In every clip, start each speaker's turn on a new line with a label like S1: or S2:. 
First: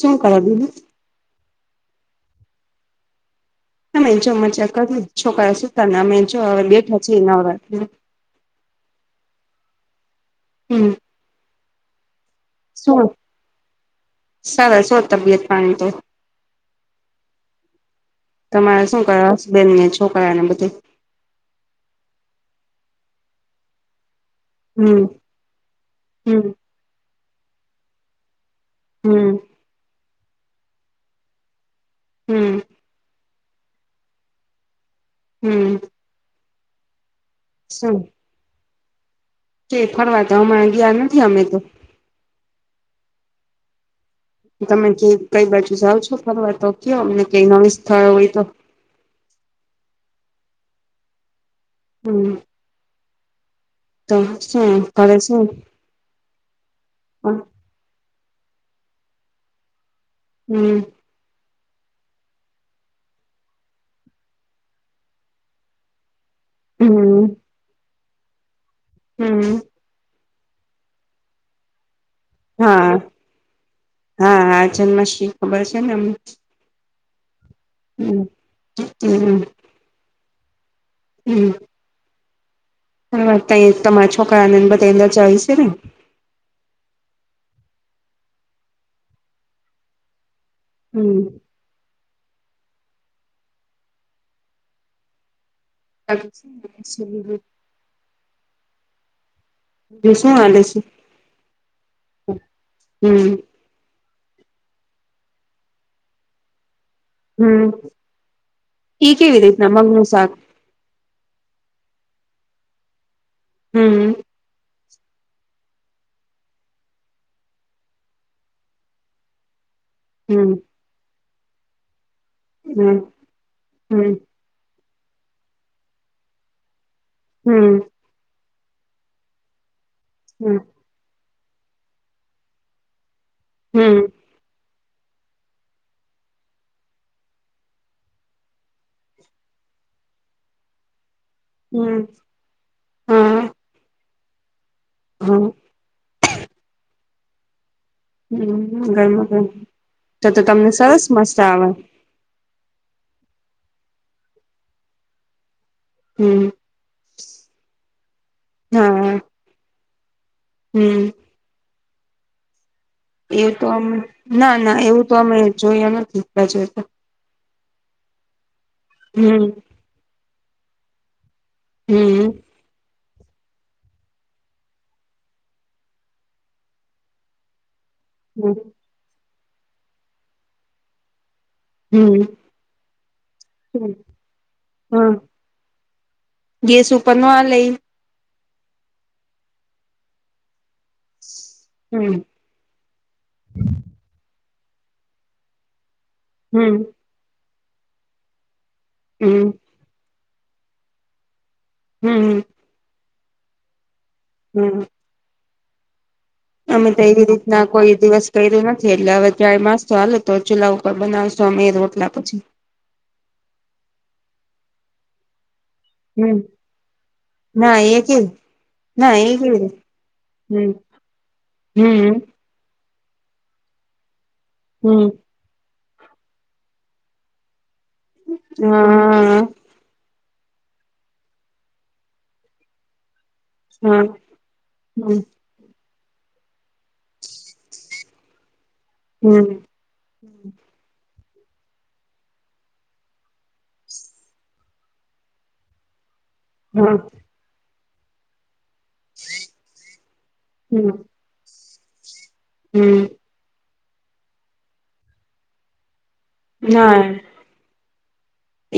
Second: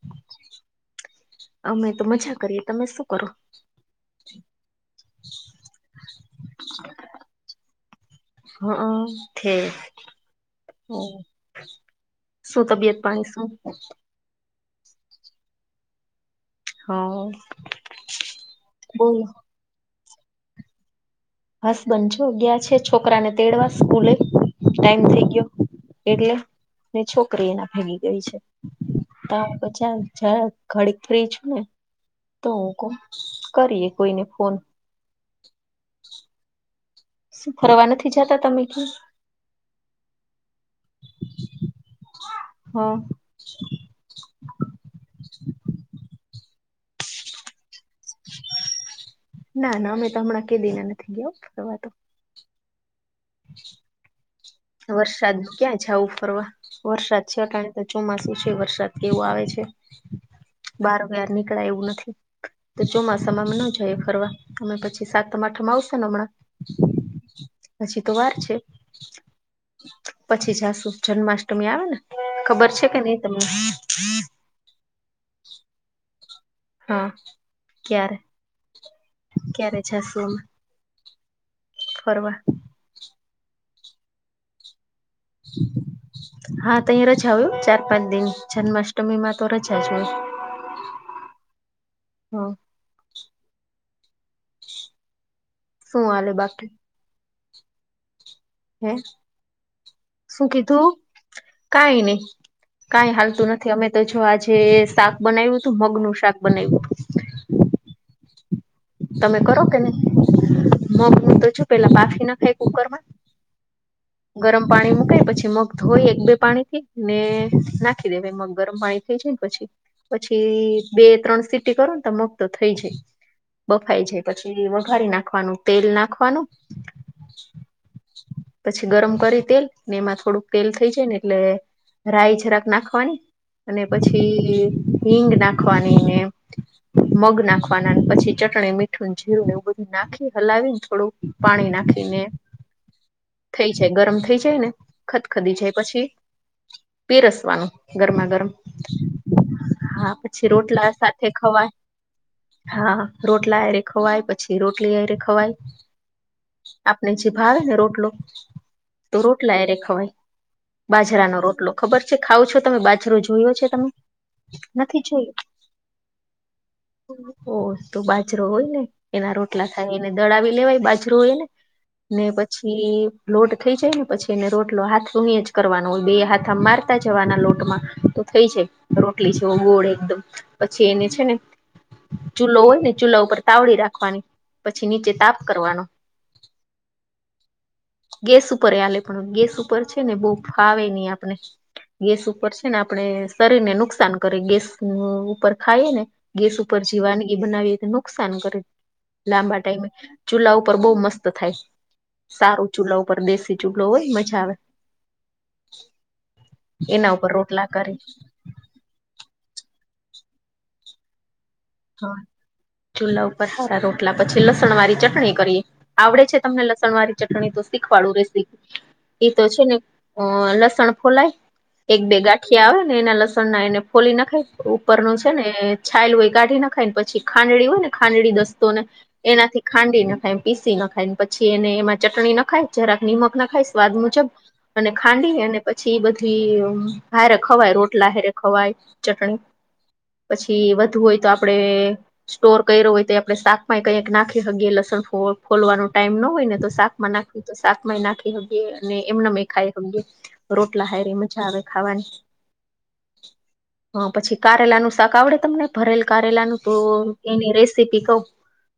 S1: શું કરે બીજુ
S2: અમે તો મજા કરીએ તમે શું કરો
S1: અમે જો મજા કરીએ છોકરા સુતાના અમે જો હવે બેઠા છે નવરા
S2: હઅ ઠેક
S1: હમ
S2: શું તબિયત પાણી શું
S1: સરસ હો તબિયત પાણી તો
S2: હા.
S1: તમારે શું કર હસબેન્ડ ને છોકરા ને બધાય
S2: હસબન્ડ જો ગયા છે છોકરા ને તેડવા સ્કૂલે ટાઈમ
S1: હમ
S2: થઈ ગયો એટલે
S1: હમ
S2: છોકરી એના ભેગી ગઈ છે
S1: હમ
S2: તો પછી આમ જરાક ઘડીક ફ્રી છું તો
S1: હમ
S2: હુકો કરીએ કોઈને ફોન
S1: હમ્મ.
S2: શું ફરવા નથી જતા તમે ક્યા
S1: કે ફરવા તો હમણા ગયા નથી અમે તો
S2: હ
S1: તમે જે કઈ બાજુ જાઓ છો ફરવા તો કયો એમને કઈ નવી સ્થળ હોય તો
S2: ના ના અમે તો હમણાં કેદીના નથી ગયા ફરવા તો
S1: હમ્મ.
S2: [inaudible]
S1: તો હસે
S2: વરસાદનુ ક્યાં જાવુ ફરવા વરસાદ છે અટાણે ચોમાસું છે વરસાદ કેવો આવે છે
S1: હમ
S2: બાર વ્યાર નીકળાય એવું નથી. તો ચોમાસામા અમે ન જઈયે ફરવા અ પછી સાતમ આઠમાં આવશે ને હમણાં
S1: હમ
S2: હજી તો વાર છે.
S1: હમ્મ.
S2: પછી જાશું જન્માષ્ટમી આવે ને ખબર છે કે નહી તમને
S1: જન્માષ્ટ્રી ખબર છે ને એમને
S2: હા ક્યારે ક્યારે જાસુ અમે
S1: હમ્મ.
S2: ફરવા
S1: ફરવા ત્યારે તમારા છોકરાને બધાય ને રજા હોય સે ને
S2: હા, તયે રજા હોય હો! ચાર પાંચ દિની જન્માષ્ટમીમાં તો રજા જ હોય.
S1: હમ,
S2: હ [inaudible] શું હાલે બાકી
S1: શ [inaudible]
S2: હમ શું
S1: હાલે છે
S2: કીધું? કાય નય કાય
S1: હમ
S2: હાલતું નથી. અમે તોજો આજે શાક બનાયવુ હતું. મગનુ શાક બનાયવુ હતુ.
S1: હમ, ઈ
S2: તમે
S1: કેવી
S2: કરો
S1: રીતના
S2: કે
S1: મગનું
S2: નહી
S1: શાક?
S2: મગનું તો જો પેલા બાફી નખાય કુકર માં.
S1: હમ,
S2: ગરમ પાણી મુકાય પછી, મગ ધોઈ એક બે પાણી થી ને નાખી દેવાય મગ ગરમ પાણી થઈ જાય ને પછી,
S1: હમ
S2: પછી બે ત્રણ સીટી કરો ને તો મગ તો થઈ
S1: હમ
S2: જાય. બફાઈ
S1: હમ
S2: જાય પછી વઘારી નાખવાનું તેલ નાખવાનું. પછી ગરમ કરી તેલ ને એમાં થોડુંક
S1: હમ હમ
S2: તેલ, થઈ જાય ને એટલે રાય જરાક નાખવાની અને
S1: હમ
S2: પછી, હીંગ નાખવાની ને મગ નાખવાનાન પછી, ચટણી, મીઠું, જીરું એવું બધું નાખી હલાવીને થોડું પાણી
S1: હમ
S2: નાખીને
S1: હા
S2: થઈ જાય ગરમ થઈ જાય ને
S1: હા
S2: ખદખદી જાય પછી પીરસવાનું. ગરમા ગરમ
S1: હમ ગરમા ગરમ
S2: હા
S1: તો તો
S2: પછી
S1: તમને
S2: રોટલા
S1: સરસ
S2: સાથે
S1: મસ્ત આવે
S2: ખવાય. હા, રોટલા હારે ખવાય પછી રોટલી હારે ખવાય.
S1: હમ,
S2: આપણે જે ભાવે ને રોટલો,
S1: હા
S2: તો રોટલા હારે ખવાય.
S1: હમ
S2: બાજરાનો રોટલો ખબર છે? ખાવ છો તમે બાજ
S1: એવું તોમ ના ના એવું તો અમે જોયા નથી. બાજરાનો
S2: ઓ તો બાજરો હોય ને એના
S1: હમ
S2: રોટલા થાય એને દડાવી લેવાય બાજરો હોય એને, ને
S1: હમ
S2: પછી, લોટ થઇ જાય ને પછી એને રોટલો હાથ થી જ કરવાનો હોય. બે હાથ આ મારતા જવાના લોટમાં તો થઈ
S1: હમ
S2: જાય રોટલી જેવો ગોળ એકદમ પછી એને છે ને
S1: હમ,
S2: ચૂલો હોય ને ચુલા ઉપર તાવડી રાખવાની પછી
S1: હા
S2: નીચે તાપ કરવાનો.
S1: ગેસ ઉપર નો હાલે ઇ?
S2: ગેસ ઉપરય હાલે પણ ગેસ ઉપર છે ને બહુ ફાવે નહી આપણે
S1: હમ
S2: ગેસ ઉપર ને આપણે શરીર ને નુકસાન કરે ગેસ ઉપર ખાઈ ને. ગેસ
S1: હમ
S2: ઉપર જે વાનગી બનાવીએ તો નુકસાન કરે
S1: હમ
S2: લાંબા ટાઈમે. ચૂલા ઉપર બહુ મસ્ત થાય.
S1: હમ
S2: સારું ચૂલા ઉપર દેશી ચૂલો હોય ને મજા આવે.
S1: હમ અમે તો
S2: એના
S1: એવી
S2: ઉપર
S1: રીતના
S2: રોટલા
S1: કોઈ
S2: કરી
S1: દિવસ. કયરુ નથી એટલે હવે ટ્રાય મારશું હાલો તો ચૂલા ઉપર બનાવશુ અમે રોટલા
S2: હા,
S1: પછી
S2: ચૂલા ઉપર સારા રોટલા પછી લસણ વાળી ચટણી કરીએ. આવડે
S1: હમ
S2: છે તમને લસણ વાળી ચટણી? તો
S1: ના એ
S2: શીખવાડું
S1: કેવી
S2: રેસીપી.
S1: ના
S2: એ તો
S1: કેવી
S2: છે ને
S1: રીતે
S2: અ
S1: હમ
S2: લસણ ફોલાય એક બે
S1: હમ
S2: ગા ગાંઠીયા આવે ને એના લસણ ના એને ફોલી નાખાય ઉપરનું
S1: હમ
S2: છે ને છાલ હોય એ કાઢી ન ખાય ને પછી ખાંડડી હોય ને ખાંડડી દસ્તો ને
S1: હા
S2: એનાથી ખાંડી નાખાય પીસી નાખાયને પછી એને એમાં ચટણી નાખાય જરાક નિમક નખાય સ્વાદ
S1: હા
S2: મુજબ અને
S1: હમ
S2: ખાંડી અને પછી ઈ બધી હારે ખવાય રોટલા હારે ખવાય, ચટણી
S1: હમ
S2: પછી વધુ હોય તો આપડે, સ્ટોર કર્યો હોય તો આપડણે શાકમાં કયક નાખી હકીયે લસણ ફોલવાનો ટાઈમ ન હોય ને, તો
S1: હા
S2: શાકમાં નાખવી તો શાકમાં ય નાખી હકીએ અને એમનામે ય ખાય હકીયે રોટલા
S1: હમ
S2: હારે એમ મજા આવે ખાવાની,
S1: હમ,
S2: હ પછી કારેલાનું શાક આવડે તમને ભરેલ, કારેલાનું ન તો
S1: ના
S2: એની રેસીપી કઉ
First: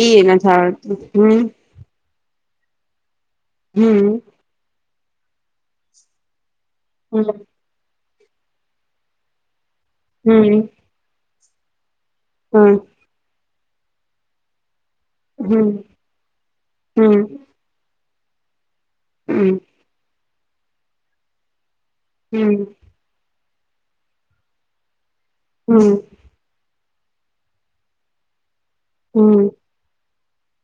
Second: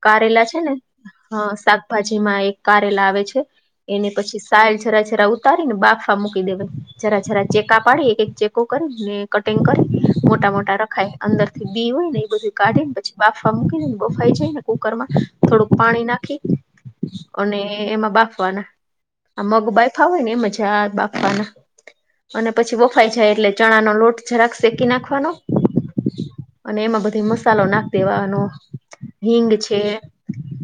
S1: એ
S2: કારેલા
S1: નથી
S2: છે ને હ
S1: આવડતું
S2: શાક-, શાક ભાજીમાં એક કારેલા આવે છે
S1: હમ
S2: એને પછી, સાલ જરા જરા ઉતારી ને બાફા મૂકી દેવા જરા
S1: હમ
S2: જરા ચેકા પાડી એક એક ચેક, કરીને કટિંગ કરી મોટા
S1: હમ
S2: મોટા રખાય અંદરથી બી હોય ને એ બધું
S1: હમ
S2: કાઢીને પછી, બાફવા મૂકીને બફાઈ જાયને, કુકરમાં
S1: હમ
S2: થોડુંક પાણી નાખી
S1: હમ હમ
S2: અને એમાં બાફવાના આ
S1: હમ
S2: મગ બાયફા હોય ને એમજ આ બાફવાના અને પછી, બફાય જાય એટલે ચણા નો લોટ જરાક શેકી નાખવાનો,
S1: હમ,
S2: અને એમાં બધી મસાલો નાખ દેવાનો
S1: હમ
S2: હિંગ છે.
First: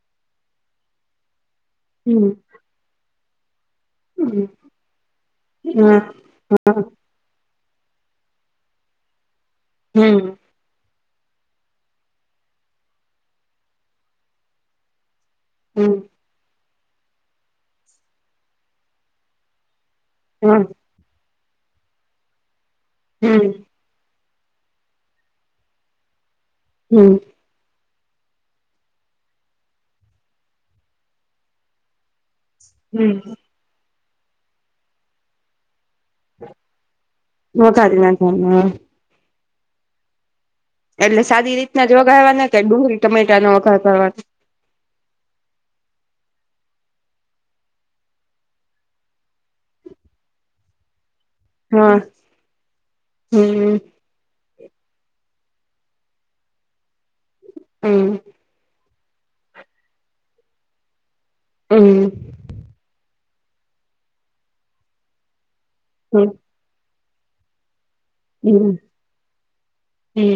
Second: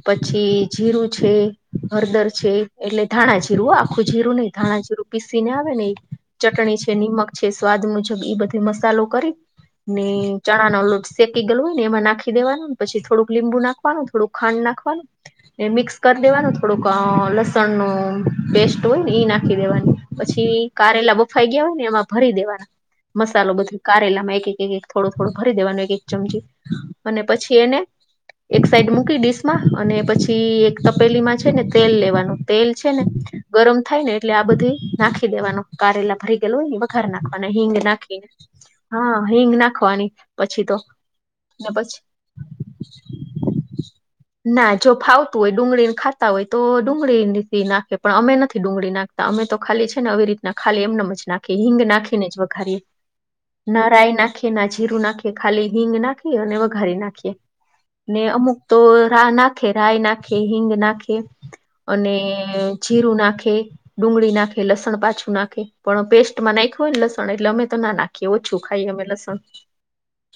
S2: પછી જીરું છે,
S1: હમ
S2: હળદર છે, એટલે ધાણા જીરું આપ. આખું જીરું નહિ
S1: વઘારી
S2: ધાણા જીરું પીસી ને આવે ન ચટણી છે નિમક છે સ્વાદ મુજબ એ બધે મસાલો કરી ને ચણા નો લોટ શેકી ગયેલુને એમાં નાખી દેવાનું પછી થોડું લીંબુ નાખવાનું થોડું ખાંડ નાખવાનું ને મિક્સ કર દેવાનું થોડુંક લસણ નું પેસ્ટ હોય ને ઈ નાખી દેવાની પછી કારેલા બફાઈ ગયા હોય ને એમાં ભરી દેવાના મસાલો બધું કારેલામાં એક એક એક થોડું થોડું ભરી દેવાનું એક એક ચમચી અને પછી એને એક સાઈડ મૂકી ડીશ માં અને પછી એક તપેલીમાં છે ને તેલ લેવાનું તેલ છે ને ગરમ થાય ને એટલે આ બધી નાખી દેવાનું કારેલા ભરી ગયેલું વખારી નાખવાના હિંગ નાખીને
S1: નાખવાના
S2: હા હિંગ નાખવાની પછી તો
S1: એટલે સારી
S2: ને
S1: રીતના જ
S2: પછી
S1: વગાવાના કે ડુંગળી ટમેટા નો વગાર કરવાનો
S2: ના જો ફાવતું હોય ડુંગળીને ખાતા હોય તો ડુંગળી નાખે પણ અમે નથી ડુંગળી નાખતા. અમે તો ખાલી છે ને આવી રીત ખાલીમનેમ જ નાખી હિંગ
S1: હા
S2: નાખીને જ વઘારીએ
S1: હમ
S2: ના રાય નાખીએ ના જીરું નાખીએ ખાલી હિંગ નાખીએ અને વઘારી નાખીએ
S1: હમ
S2: ને અમુક તો રા નાખી ખેરાય નાખે હિંગ નાખે
S1: હમ
S2: અને જીરું નાખે ડુંગળી નાખે લસણ પાછું નાખે પણ પેસ્ટમાં નાખ્યું હોય ને લસણ એટલે અમે તો ના નાખીએ ઓછું ખાઈ અમે લસણ
S1: હા.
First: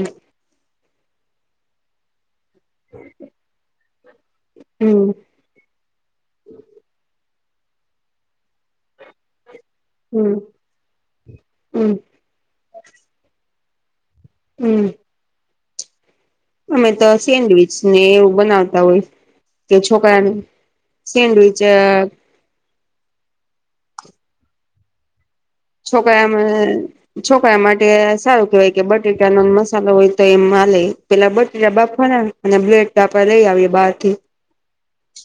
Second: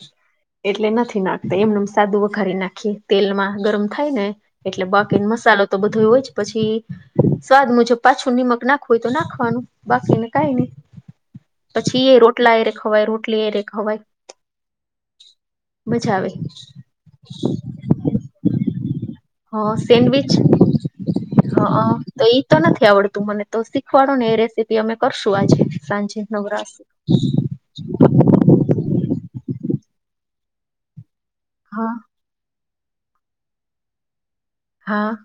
S2: એટલે નથી નાખતા એમનુંમ સાદુ વખારી નાખ તેલ માં ગરમ થાય ને એટલે
S1: હમ હમ
S2: બાકી મસાલો તો બધો હોય જ પછી સ્વાદ મુજબ પાછું નિમક નાખવું હોય તો નાખવાનું બાકીને
S1: હમ
S2: કઈ નઈ
S1: હમ
S2: પછી એ રોટલા એર ખવાય રોટલી એરે ખવાય.
S1: હમ.
S2: મઝાઆવે,
S1: અમે તો સેન્ડવીચ ને એવું બનાવતા હોય કે
S2: હ
S1: છોકરાને
S2: સેન્ડવીચ હ
S1: સેન્ડવીચ
S2: તો ઈ તો નથી આવડતું મને તો શીખવાડો ને એ રેસીપી અમે કરશું આજે
S1: [unintelligible]
S2: સાંજે
S1: છોકરા ને
S2: નવરાશ
S1: આપણા માટે આ સારું કેવાય કે બટેટાનો મસાલો હોય તો મલે પેલા બટયા
S2: હા
S1: બાફવાના અને બ્લેટ આપણે લઈ આવીએ બહારથી
S2: હા.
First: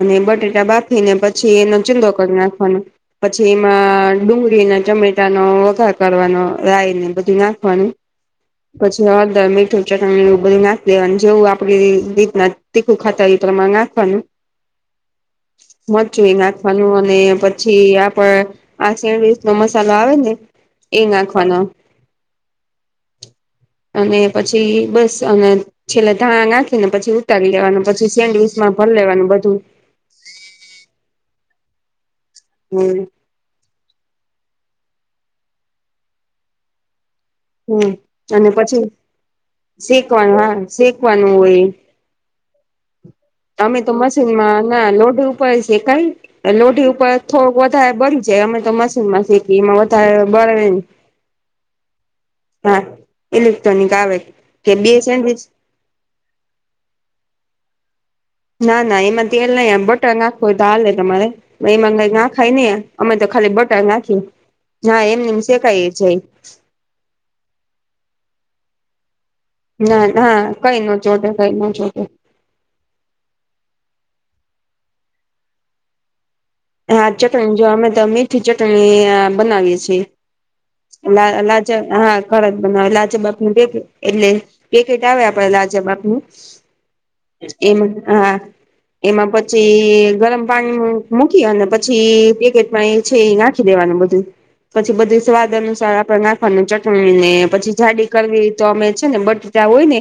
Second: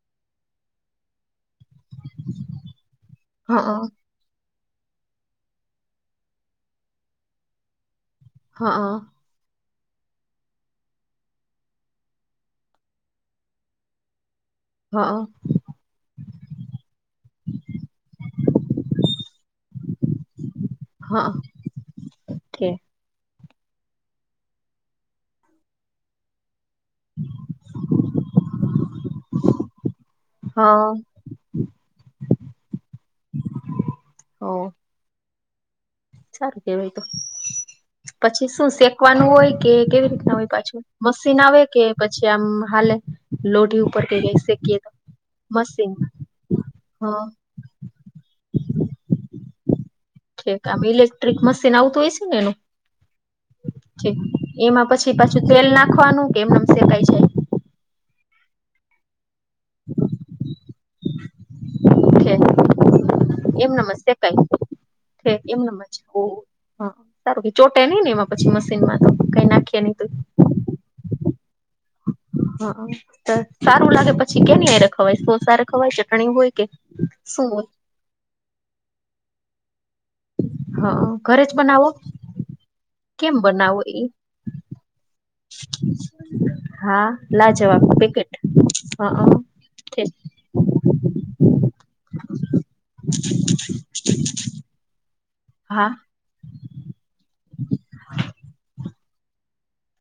S1: અને બટેટા બાફ ને પછી એનો ચીંદો કરી નાખવાનો પછી
S2: હ
S1: એમાં ડુંગળીના ચમે નો વઘાર કરવાનો રાય ને બધું નાખવાનું
S2: હા
S1: પછી હળદર મીઠું ચટણીઓ એવ બધું નાખ દેવા જેવું આપણે રીતના તીખું ખાતા હોઈયે એ પ્રમાણે નાખવાનું
S2: હા.
S1: મર્ચુ એ નાખવાનું અને પછી આપડ આ સેન્ડવીચ નો મસાલો આવે ને એ નાખવાનો
S2: ઓકે.
S1: અને પછી બસ અને છેલ્લે ધાણા નાખીને પછી ઉતારી લેવાનું પછી સેન્ડવીચમાં ભરી લેવાનું બધું
S2: હા.
S1: હમ્મ.
S2: હ ઓ સારું કેવાય તો
S1: હમ
S2: પછી
S1: અને
S2: શું શેકવાનું હોય કે કેવી રીતના
S1: શેકવાનું
S2: હોય
S1: હા
S2: પાછું
S1: શેકવાનું
S2: મશીન આવે
S1: હોય
S2: કે પછી આમ હાલે
S1: અમે
S2: લોઢી
S1: તો
S2: ઉપર કે કઈ
S1: મશીનમાં
S2: શેકીએ
S1: ના
S2: તો
S1: લોઢી ઉપર
S2: મશીન
S1: શેકાય લોઢી ઉપર
S2: હા
S1: થો વધારે બળ જે અમે તો વોશિન મશીનમાં એમાં વધારે
S2: ઠીક
S1: બળે
S2: આમ
S1: નઈ.
S2: ઇલેક્ટ્રિક મશીન આવતું હોયશ એ પાછું
S1: હા ઇલેક્ટ્રોનિક આવે કે
S2: એમાં
S1: બે
S2: પછી
S1: સેન્ડવીચ
S2: પછી ને તેલ નાખવાનું એમનું કંઈક છે.
S1: ના ના એમાં તેલ નહી બટા નાખ હોય તો હાલે તમારે એમાં નહિ ના
S2: ઠીક
S1: ખાય ને અમે તો ખાલી બટર
S2: એમનેમ જ
S1: નાખી
S2: શેકાય
S1: ના એમ નેમ શેકાય જાય
S2: હ સારું ચોટે નઈ ને એમાં પછી મશીન માં તો કઈ નાખ
S1: ના ના કઈ નો જોટેે કઈ ન જોડે
S2: હ સારું લાગે પછી કેની હારે ખવાય સોસ હારે ખવાય ચટણી હોય કે
S1: હા ચટણી
S2: શું?
S1: જો અમે તો મીઠી ચટણી બનાવીએ છીએ.
S2: હા
S1: લા
S2: ઘરે જ
S1: લાજ
S2: બનાવો
S1: હા ખજ બનાવે લાજ બાપ
S2: કેમ
S1: બે
S2: બનાવો એ
S1: એટલે પેકેટ આવે આપડે લાજબાપનું
S2: હા લાજવાબ
S1: એમાં
S2: પેકેટ
S1: હા
S2: હા
S1: એમાં પછી
S2: ઠીક.
S1: તે ગરમ પાણી નું અને પછી પેકેટમાં એ છે એ નાખી દેવાનું બધું પછી બધું સ્વાદ
S2: હા
S1: અનુસાર આપણ નાખવું ની ચટણી ને પછી જાડી કરવી તો અમે છે ને બટટા હોય ને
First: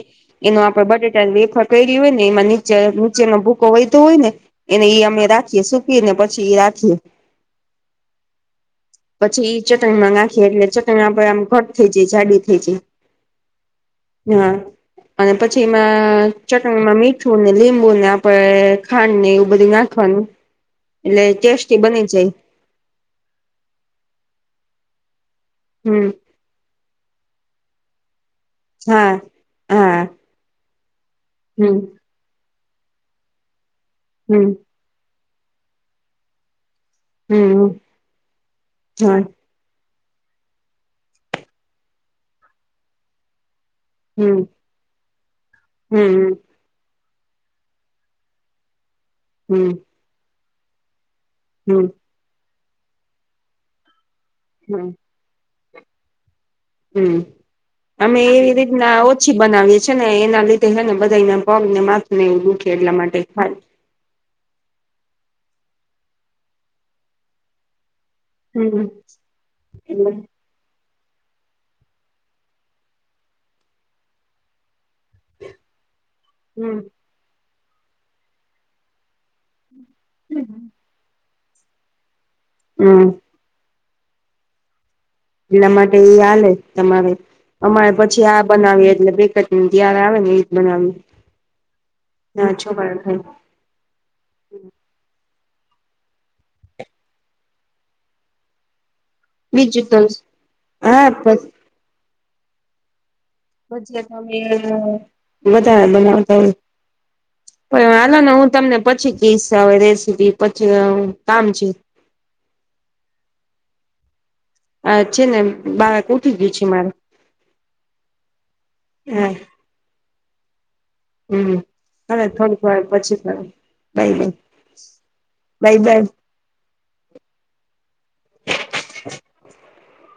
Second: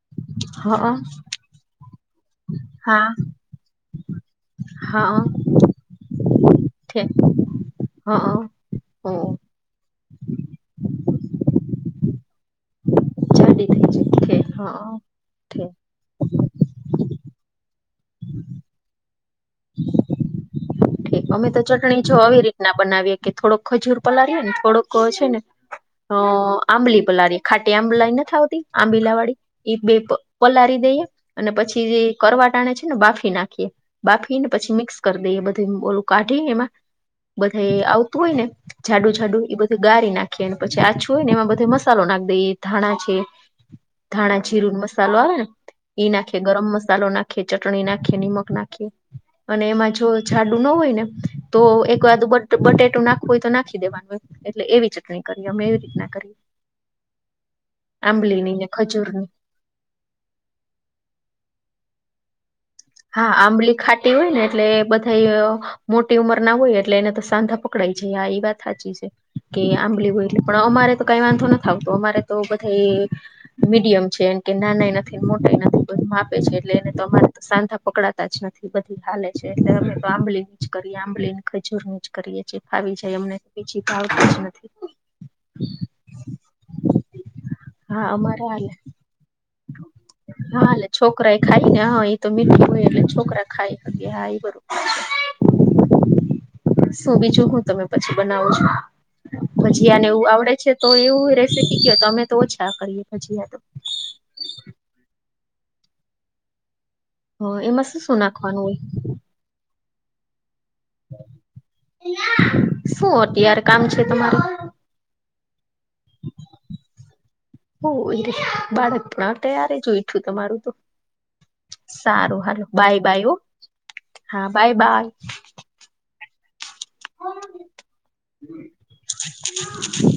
S1: એમાં
S2: હા
S1: બટેટા વેફર કેરી હોય ને એમાં નીચે
S2: હા
S1: નીચેનો ભૂકો વયતોહોય ને એને ઈ
S2: હા
S1: અમે રાખીએ શું કીને પછી એ રાખીએ
S2: ઠીક. હા હા
S1: પછી થી ચટણીમાં નાખીએ એટલે ચટણીમાં આપડે આમ ઘટ થઈ જાય જાડી જી
S2: જાડી થઈ
S1: જ
S2: છે
S1: હા. અને પછી
S2: ઠીક
S1: એમાં ચટણીમાં મીઠું ને લીબુ ફુલને આપડે ખાંડ ને એવું બધું નાખવાનું એટલે
S2: હવે તો
S1: ટેસ્ટી બની
S2: ચટણી
S1: જાય
S2: આવી રીતે ના બનાવીએ કે થોડોક ખજૂર પાળીએ ને થોડોક ને
S1: હમ્મ
S2: હ આંબલી પલાડી ખાટી આંબલા નથી આંબીલા વાળી એ બે પલારી દઈએ અને પછી જે કરવાટાને છે ને બાફી નાખીએ બાફીને પછી મિક્સ કરી દઈએ બધી ઓલું કાઢી એમાં બધે આવતું હોય ને જાડુ જાડુ એ બધું ગારી નાખીએને પછી આ છુંય ને એમાં બધે મસાલો નાખીએ ધાણા છે ધાણા જીરું મસાલો આવે ને એઈ નાખે ગરમ મસાલો નાખે કે ચટણી નાખી નિમક નાખીએ અને એમાં જો જાડું ના હોય ને તો એકાદું બટેટું નાખવું હોય તો નાખી દેવાનું એટલે એવી ચટણી કરીએ અમે એવી રીતના કરીએ
S1: હમ્મ અમે એવી
S2: આંબલીની ને
S1: રીતના
S2: ખજૂરની
S1: ઓછી બનાવીએ છે ને એના લીધે છે ને બધા એ પગ ને માથ ને એવું દુઃખે
S2: હા આંબલી ખાટી હોય ને એટલે બધાય મોટી ઉંમર ના હોય એટલે એને તો સાંધા પકડાય છે આ એ વાત
S1: હમ
S2: સાચી છે કે આંબલી હો
S1: હમ
S2: એ પણ અમારે તો કઈ વાંધો નથ આવતો અમારે તો બધા મીડિયમ છે એમ કે નાનાએ નથી મોટાએ નથી તો માપે છે એટલે એને સાંધા પકડાતા જ નથી બધી હાલે છે એટલે અમે તો આંબલી ની જ કરીએ આંબલી ને ખજૂર ની જ કરીએ છીએ. ફાવી
S1: હમ
S2: જાય અમને બીજી તો ફાવતી જ નથી.
S1: એટલા માટે એ હાલે તમારે અમારે
S2: હા
S1: પછી
S2: અમારે
S1: આ
S2: હાલે
S1: બનાવી એટલે જયારે આવે ને એજ
S2: હા એટલે
S1: બનાવીએ
S2: છોકરા એ ખાય ને હા એ તો
S1: ના
S2: મીઠું હોય
S1: છોકરા
S2: એટલે
S1: ખાય
S2: છોકરા ખાય હા એ બધું [unintelligible] શું બીજું હું તમે પછી બનાવો છો
S1: બીજું તો
S2: ભજીયાને એવું આવડે છે. તો
S1: હા
S2: એવું
S1: ભ
S2: રેસીપી કયો તો અમે તો ઓછા કરીએ ભજીયા તો.
S1: [unintelligible] વધારે બનાવતા હોય.
S2: હ એમાં
S1: પણ
S2: શું શું
S1: હાલોને હું
S2: નાખવાનું
S1: તમને
S2: હોય
S1: પછી કેશ અવે રેસીપી પછી કામ છે.
S2: શું અત્યાર કામ છે તમારું
S1: આ છે ને બાળક ઉઠી ગયું છે મારે
S2: ઓ બાળક પણ
S1: હા
S2: અત્યારે જ ઊયઠું તમારું
S1: હમ.
S2: સારું
S1: થોડીક
S2: હાલો
S1: વાર
S2: બાય
S1: પછી
S2: બાય હ
S1: કરું બાય
S2: હા, બાય બાય.
S1: Bye by.
S2: [inaudible]